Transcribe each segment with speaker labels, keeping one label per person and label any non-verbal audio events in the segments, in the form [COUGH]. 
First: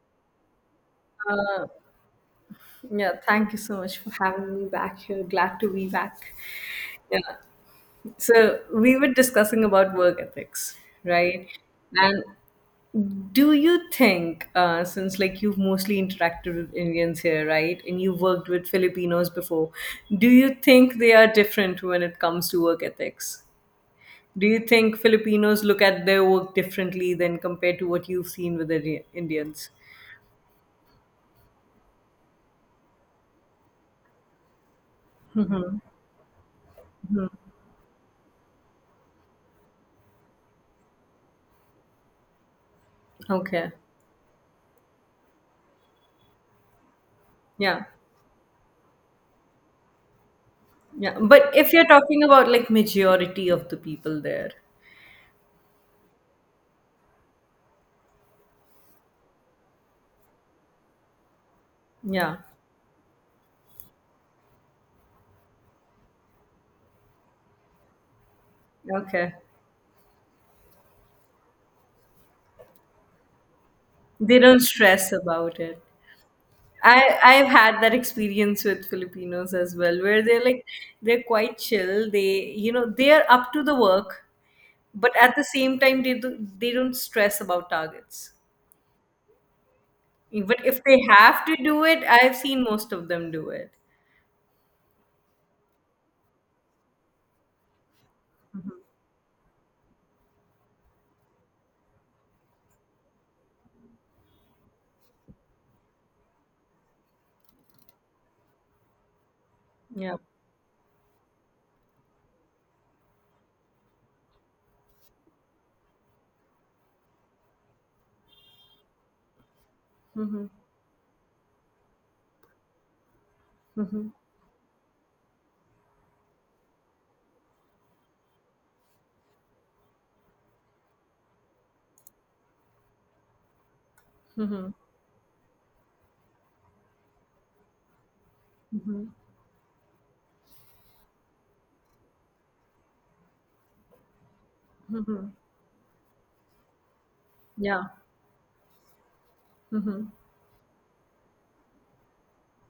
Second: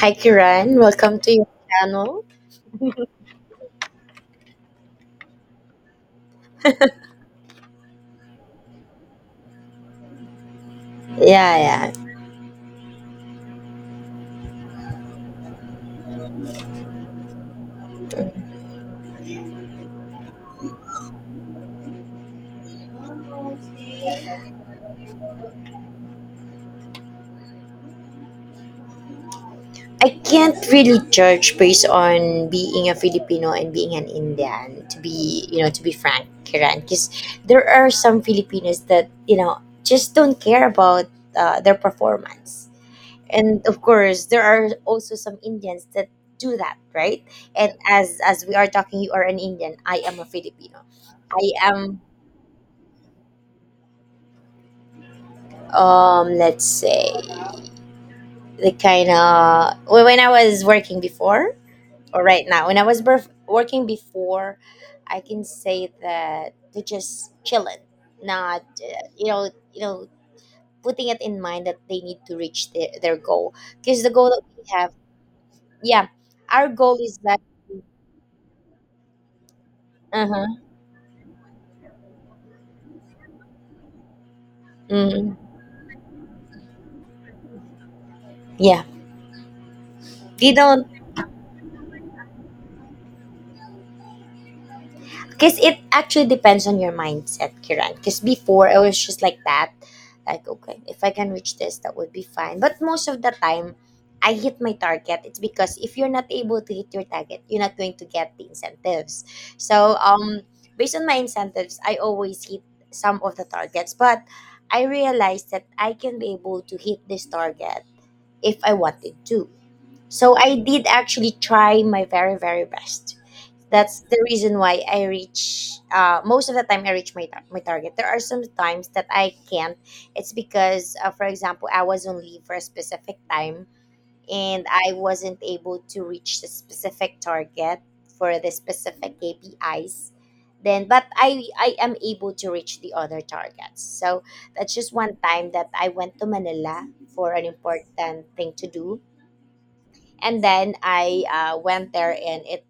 Speaker 1: Hi, Kiran. Welcome to your channel.
Speaker 2: Yeah, thank you so much for having me back here. Glad to be back. Yeah. So we were discussing about work ethics, right?
Speaker 1: Yeah, yeah.
Speaker 2: And do you think, since like you've mostly interacted with Indians here, right, and you've worked with Filipinos before, do you think they are different when it comes to work ethics? Do you think Filipinos look at their work differently than compared to what you've seen with the Indians?
Speaker 1: I can't really judge based on being a Filipino and being an Indian. To be frank, Kiran, because there are some Filipinos that just don't care about their performance, and
Speaker 2: Okay.
Speaker 1: of course, there are also some Indians that do that, right? And
Speaker 2: Yeah.
Speaker 1: as we are talking, you are an Indian. I am a Filipino.
Speaker 2: Yeah,
Speaker 1: I
Speaker 2: but if you're
Speaker 1: am
Speaker 2: talking about like majority of the people there,
Speaker 1: let's say the kind of, well, when I was working before or
Speaker 2: yeah,
Speaker 1: right now when I was birth, working before, I can say that they just chilling, not
Speaker 2: okay,
Speaker 1: putting it in mind that they need to reach their goal, because the goal
Speaker 2: they
Speaker 1: that
Speaker 2: don't
Speaker 1: we have.
Speaker 2: stress about it.
Speaker 1: Yeah, our goal
Speaker 2: I
Speaker 1: is that.
Speaker 2: I've had that experience with Filipinos as well, where they're like
Speaker 1: Uh-huh.
Speaker 2: they're quite chill. They they are up to the work, but at
Speaker 1: Mm.
Speaker 2: the same time they don't stress about targets.
Speaker 1: Yeah, we
Speaker 2: But if
Speaker 1: don't.
Speaker 2: they have to do it, I've seen most of them do it.
Speaker 1: Because it actually depends on your mindset, Kiran. Because before I was just like that, like okay, if I can reach this, that would be fine. But most of the time, I hit my target. It's because if you're not able to hit your target, you're not going to get the incentives. So,
Speaker 2: Yeah.
Speaker 1: based on my incentives, I always hit some of the targets. But I realized that I can be able to hit this target if I wanted to. So
Speaker 2: Mm-hmm.
Speaker 1: I did actually try my very very best. That's
Speaker 2: Mm-hmm.
Speaker 1: the reason why I reach, most of the time I reach my target. There are some times that I can't. It's because, for example, I was on leave for a specific time and
Speaker 2: Mm-hmm.
Speaker 1: I wasn't able to reach the specific target for the
Speaker 2: Mm-hmm.
Speaker 1: specific KPIs. Then, but I am able to reach the other targets. So that's just one time that I went to Manila for an
Speaker 2: Yeah.
Speaker 1: important thing to do,
Speaker 2: Mm-hmm.
Speaker 1: and then I, went there and it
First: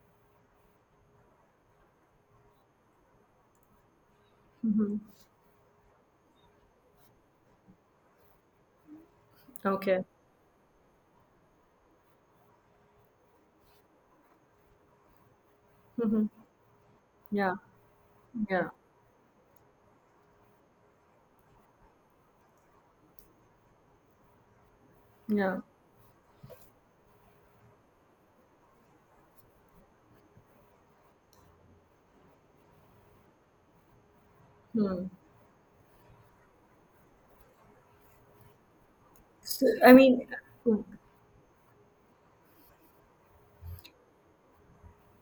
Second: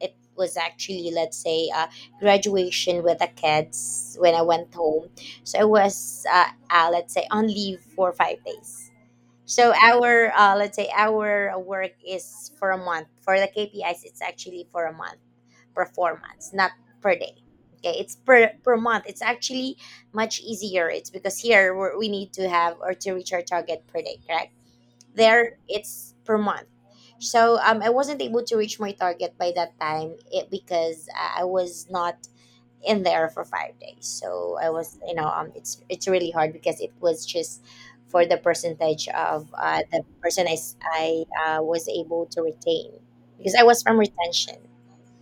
Speaker 1: it was actually, let's say, graduation with the kids when I went
Speaker 2: Mm-hmm.
Speaker 1: home. So I was, let's say, on leave for 5 days. So
Speaker 2: Okay.
Speaker 1: our, let's say, our work is for a month. For the KPIs, it's actually for a month
Speaker 2: Mm-hmm.
Speaker 1: performance, not per day.
Speaker 2: Yeah,
Speaker 1: Okay, it's per
Speaker 2: yeah,
Speaker 1: per month. It's actually much easier. It's because here we need to have or to reach our target per day, correct? There
Speaker 2: yeah.
Speaker 1: it's per month. So, I wasn't able to reach my target by that time, because I was not in there for 5 days. So I was,
Speaker 2: Hmm.
Speaker 1: it's really hard, because it was just for the percentage of,
Speaker 2: So, I
Speaker 1: the
Speaker 2: mean,
Speaker 1: person i, s- I, uh, was able to retain, because I was from retention.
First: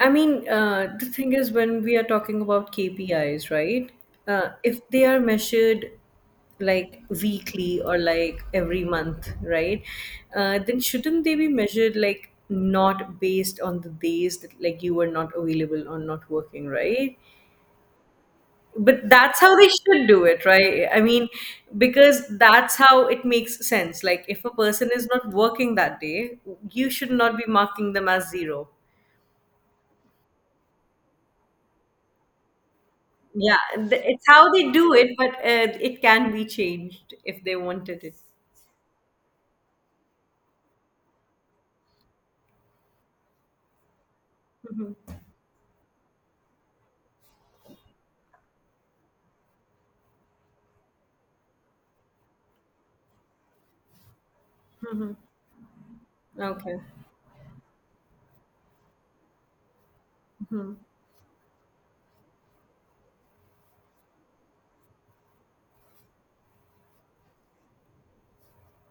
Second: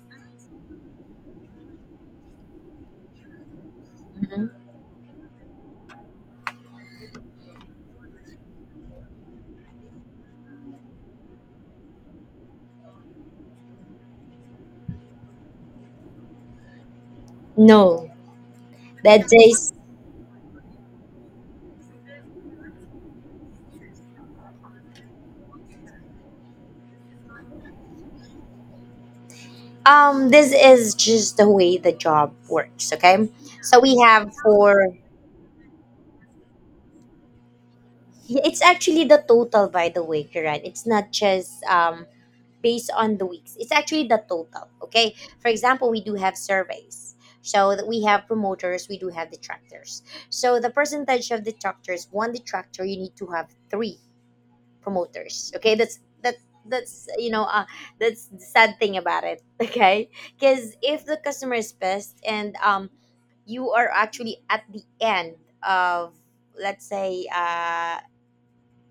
Speaker 2: I mean, the thing is when we are talking about KPIs, right?
Speaker 1: Mhm.
Speaker 2: If they are measured like weekly or like every month, right? Then shouldn't they be measured like not based on the days that like you were not available or not working, right?
Speaker 1: No,
Speaker 2: But
Speaker 1: that
Speaker 2: that's how they
Speaker 1: days.
Speaker 2: should do it, right? I mean, because that's how it makes sense. Like if a person is not working that day, you should not be marking them as zero.
Speaker 1: This is just the way the job works, okay?
Speaker 2: Yeah.
Speaker 1: So we
Speaker 2: It's
Speaker 1: have
Speaker 2: how they
Speaker 1: four.
Speaker 2: do it, but it can be changed if they wanted it.
Speaker 1: Yeah, it's actually the total, by the way, Kiran. It's not just, based on the weeks. It's actually the total. Okay. For example, we do have surveys. So that we have promoters, we do have detractors. So the percentage of detractors, one detractor, you need to have three promoters. Okay, that's
Speaker 2: Okay.
Speaker 1: that's you know uh, that's the sad thing about it. [LAUGHS] Okay, because if the customer is pissed and, you are actually at the end of, let's say,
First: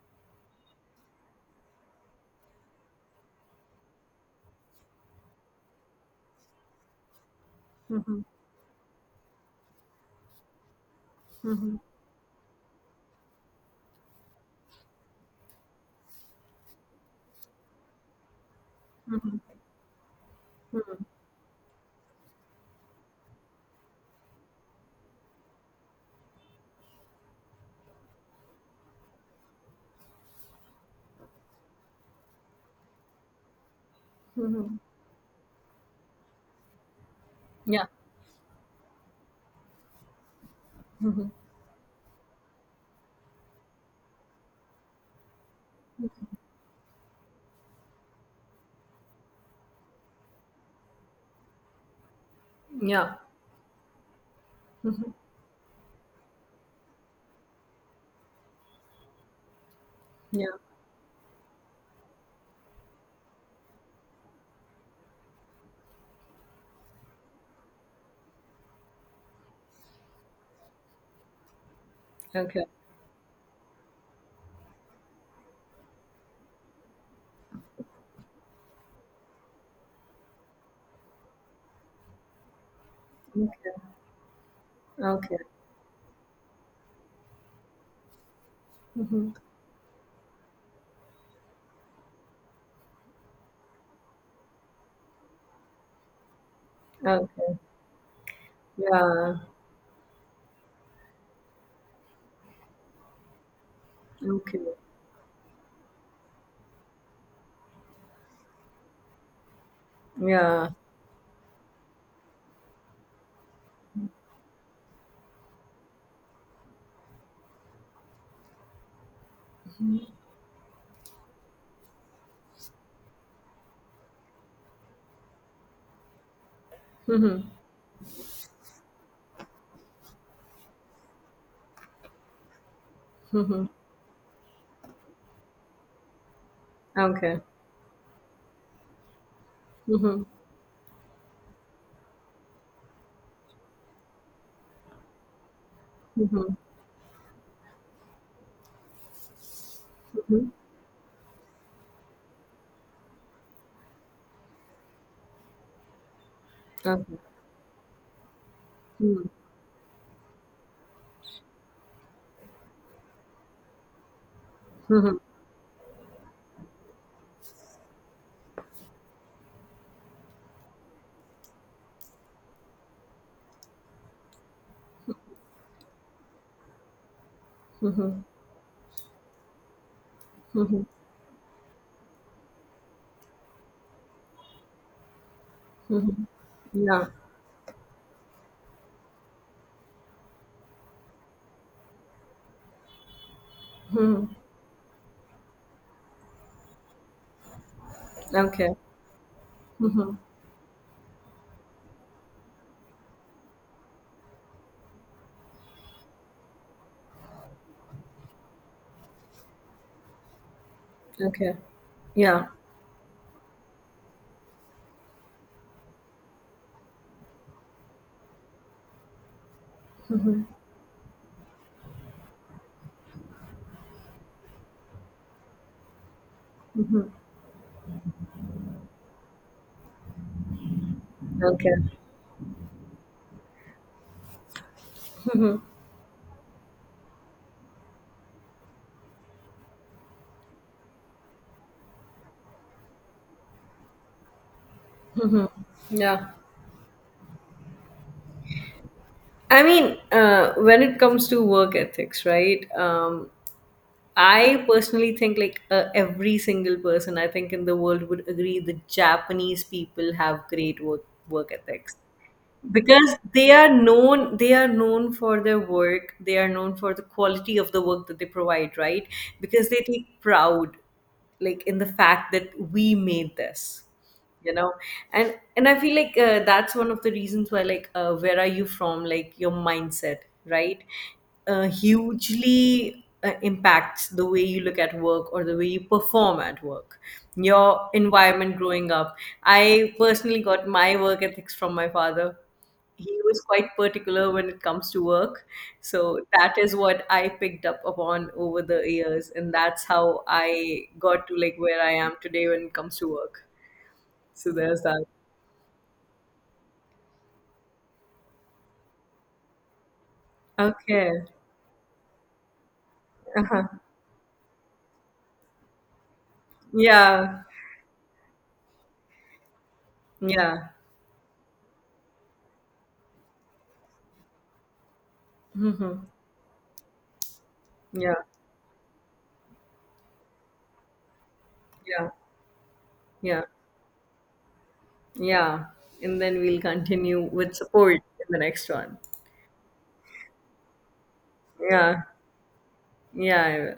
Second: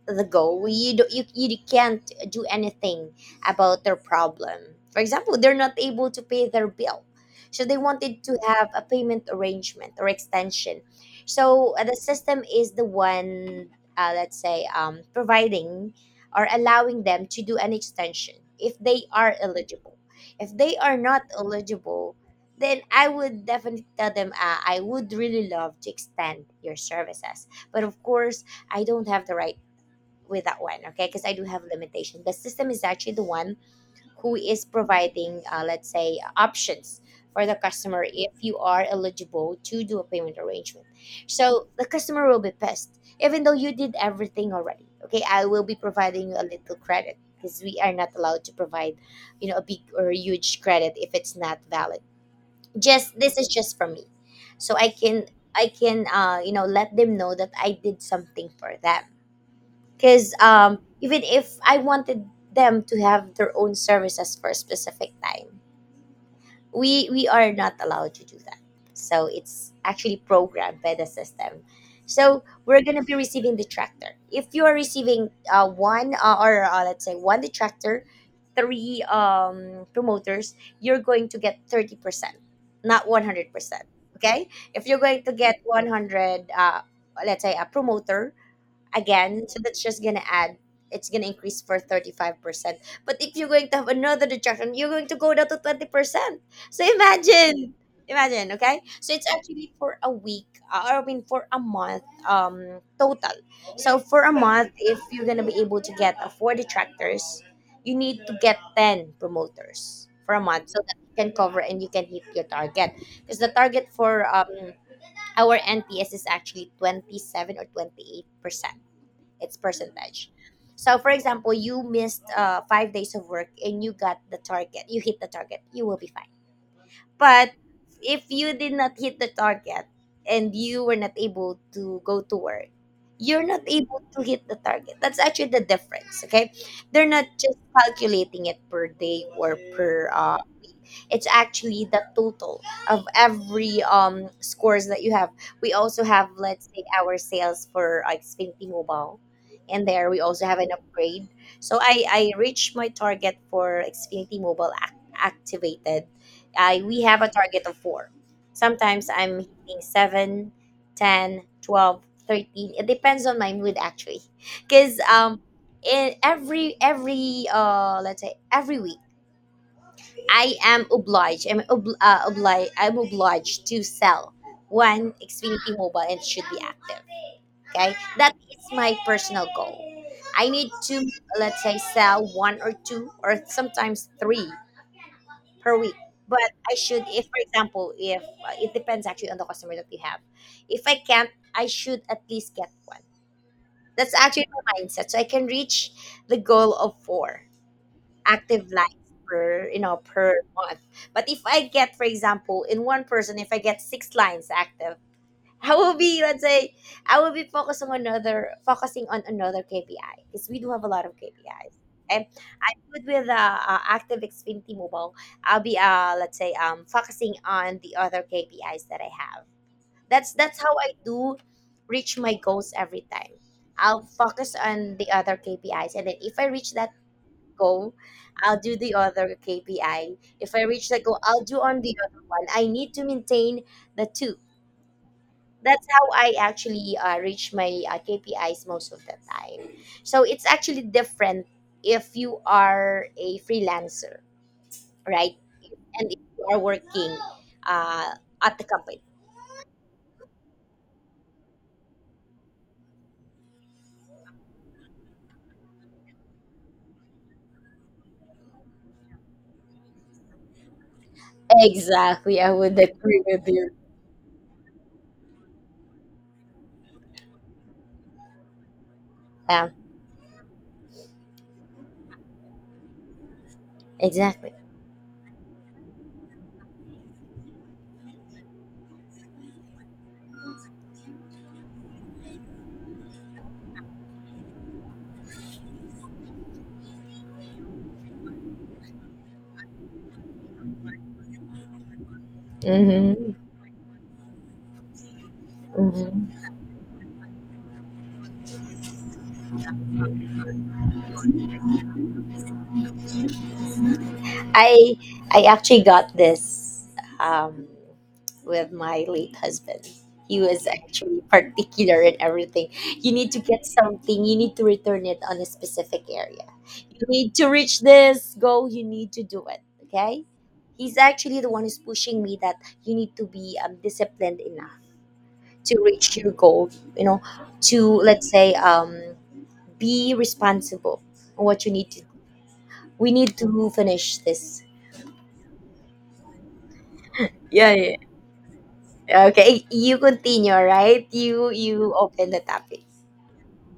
Speaker 1: the goal, you can't do anything about their problem. For example, they're not able to pay their bill, so they
Speaker 2: Mm-hmm.
Speaker 1: wanted to have a payment arrangement or extension. So,
Speaker 2: Hmm.
Speaker 1: the system is the one, let's say, providing or allowing them to do an extension if they are eligible. If they are not eligible, then I would definitely tell them, I would really love to extend your services, but of course I don't have the right with that one, okay? Because I do have limitation. The system is actually the one who is
Speaker 2: Hmm.
Speaker 1: providing, let's say, options for the
Speaker 2: Yeah.
Speaker 1: customer if you are eligible to do a payment arrangement.
Speaker 2: Hmm.
Speaker 1: So the customer will be pissed even though you did everything already. Okay, I will be providing you a little credit, because we are not allowed to provide, a big or huge credit if it's not valid.
Speaker 2: Yeah.
Speaker 1: Just this is just for me. So i
Speaker 2: Hmm.
Speaker 1: can i can let them know that I did something for them. Because,
Speaker 2: Yeah.
Speaker 1: even if I wanted them to have their own services for a specific time, we are not allowed to do that. So it's actually programmed by the system. So
Speaker 2: Okay.
Speaker 1: we're gonna be receiving detractor. If you are receiving, one, or, let's say one detractor, three, promoters, you're going to get 30%, not one hundred
Speaker 2: Okay.
Speaker 1: percent. Okay, if you're going to
Speaker 2: Okay.
Speaker 1: get 100, let's say, a promoter,
Speaker 2: Hmm.
Speaker 1: again. So that's just gonna add. It's gonna increase for 35%. But if you're going to have another deduction, you're going to go down to 20%. So
Speaker 2: Okay.
Speaker 1: imagine, imagine, okay? So it's
Speaker 2: Yeah.
Speaker 1: actually for a week, or I mean for a month, total. So for a
Speaker 2: Okay.
Speaker 1: month, if you're gonna be able to get, four detractors, you need to get 10 promoters for a month,
Speaker 2: Yeah.
Speaker 1: so that you can cover and you can hit your target. Because the target for our NPS is actually 27% or 28%, its percentage. So, for example, you missed, 5 days of work and you got the target, you hit the target, you will be fine. But if you did not hit the target and you were not able to go to work, you're not
Speaker 2: [LAUGHS]
Speaker 1: able to hit the target. That's actually the difference, okay? They're not
Speaker 2: Okay.
Speaker 1: just calculating it per day or per
Speaker 2: Mhm.
Speaker 1: it's actually the total of every scores that you have. We also have,
Speaker 2: Mhm.
Speaker 1: let's say, our sales for like Xfinity Mobile, and there we also
Speaker 2: Mhm.
Speaker 1: have an upgrade. So I reached my target for Xfinity Mobile activated. I we
Speaker 2: Okay.
Speaker 1: have a target of four. Sometimes
Speaker 2: Mhm.
Speaker 1: I'm hitting seven, 10, 12, 13. It depends on my mood actually, because,
Speaker 2: Mhm.
Speaker 1: in every let's say every week, I am obliged. I'm obliged. I'm obliged to sell one Xfinity Mobile and it should be active. Okay, that is my personal goal. I need to, let's say, sell one or two or sometimes three per week. But
Speaker 2: Yeah.
Speaker 1: if, for example, if it depends actually on the customer that we have. If I can't, I should at least get one. That's
Speaker 2: Mhm.
Speaker 1: actually my mindset. So I can reach the goal of four active
Speaker 2: Okay.
Speaker 1: lines per,
Speaker 2: Mhm.
Speaker 1: per month. But if I get, for example, in one person, if I get six lines active, I will be, let's say, I will be focusing on another KPI, because we do have a lot of
Speaker 2: Okay.
Speaker 1: KPIs. And
Speaker 2: Yeah.
Speaker 1: I'm good with, Active Xfinity Mobile. I'll be, let's say, focusing on the other KPIs that I have. That's how I do reach my goals every time. I'll focus on the other KPIs, and then if I reach that goal, I'll do the other KPI. If I reach that goal, I'll do
Speaker 2: Okay.
Speaker 1: on the other one. I need to maintain the two. That's how I actually, reach my, KPIs most of the time. So it's actually different if you are a freelancer, right? And if
Speaker 2: Yeah.
Speaker 1: you are working, uh, at the company.
Speaker 2: I mean, when it comes to work ethics, right? I personally think like every single person, I think, in the world would agree that Japanese people have great work ethics.
Speaker 1: Exactly. I would
Speaker 2: Because
Speaker 1: agree
Speaker 2: they
Speaker 1: with
Speaker 2: are
Speaker 1: you.
Speaker 2: known they are known for their work. They are known for the quality of the work that they provide, right? Because
Speaker 1: Yeah,
Speaker 2: they take proud like in the fact that we made this,
Speaker 1: exactly.
Speaker 2: you know. And I feel like that's one of the reasons why, like, where are you from, like your mindset, right? Hugely impacts the way you look at work or the way you perform at work, your environment growing up. I personally got my work ethics from my father. He
Speaker 1: Mm-hmm.
Speaker 2: was quite particular when it comes to work. So
Speaker 1: Mm-hmm.
Speaker 2: that is what I picked up upon over the years. And that's how I got to like where I am today when it comes to work. So there's
Speaker 1: I
Speaker 2: that.
Speaker 1: I actually got this, um, with my late husband. He was actually
Speaker 2: Okay.
Speaker 1: particular in everything. You need to
Speaker 2: Uh-huh.
Speaker 1: get something. You need to return it on a specific area. You need
Speaker 2: Yeah.
Speaker 1: to reach this goal. You need to do it. Okay.
Speaker 2: Yeah.
Speaker 1: He's actually the one who's pushing me that you need to be, disciplined enough to
Speaker 2: Hmm.
Speaker 1: reach your goal. You know, to,
Speaker 2: Yeah.
Speaker 1: let's say, be responsible on what you need to.
Speaker 2: Yeah.
Speaker 1: We need
Speaker 2: Yeah.
Speaker 1: to finish this.
Speaker 2: Yeah. And then we'll continue with
Speaker 1: Yeah, yeah.
Speaker 2: support in the next one.
Speaker 1: Okay, you continue, right? You
Speaker 2: Yeah.
Speaker 1: open the topic.
Speaker 2: Yeah. I will.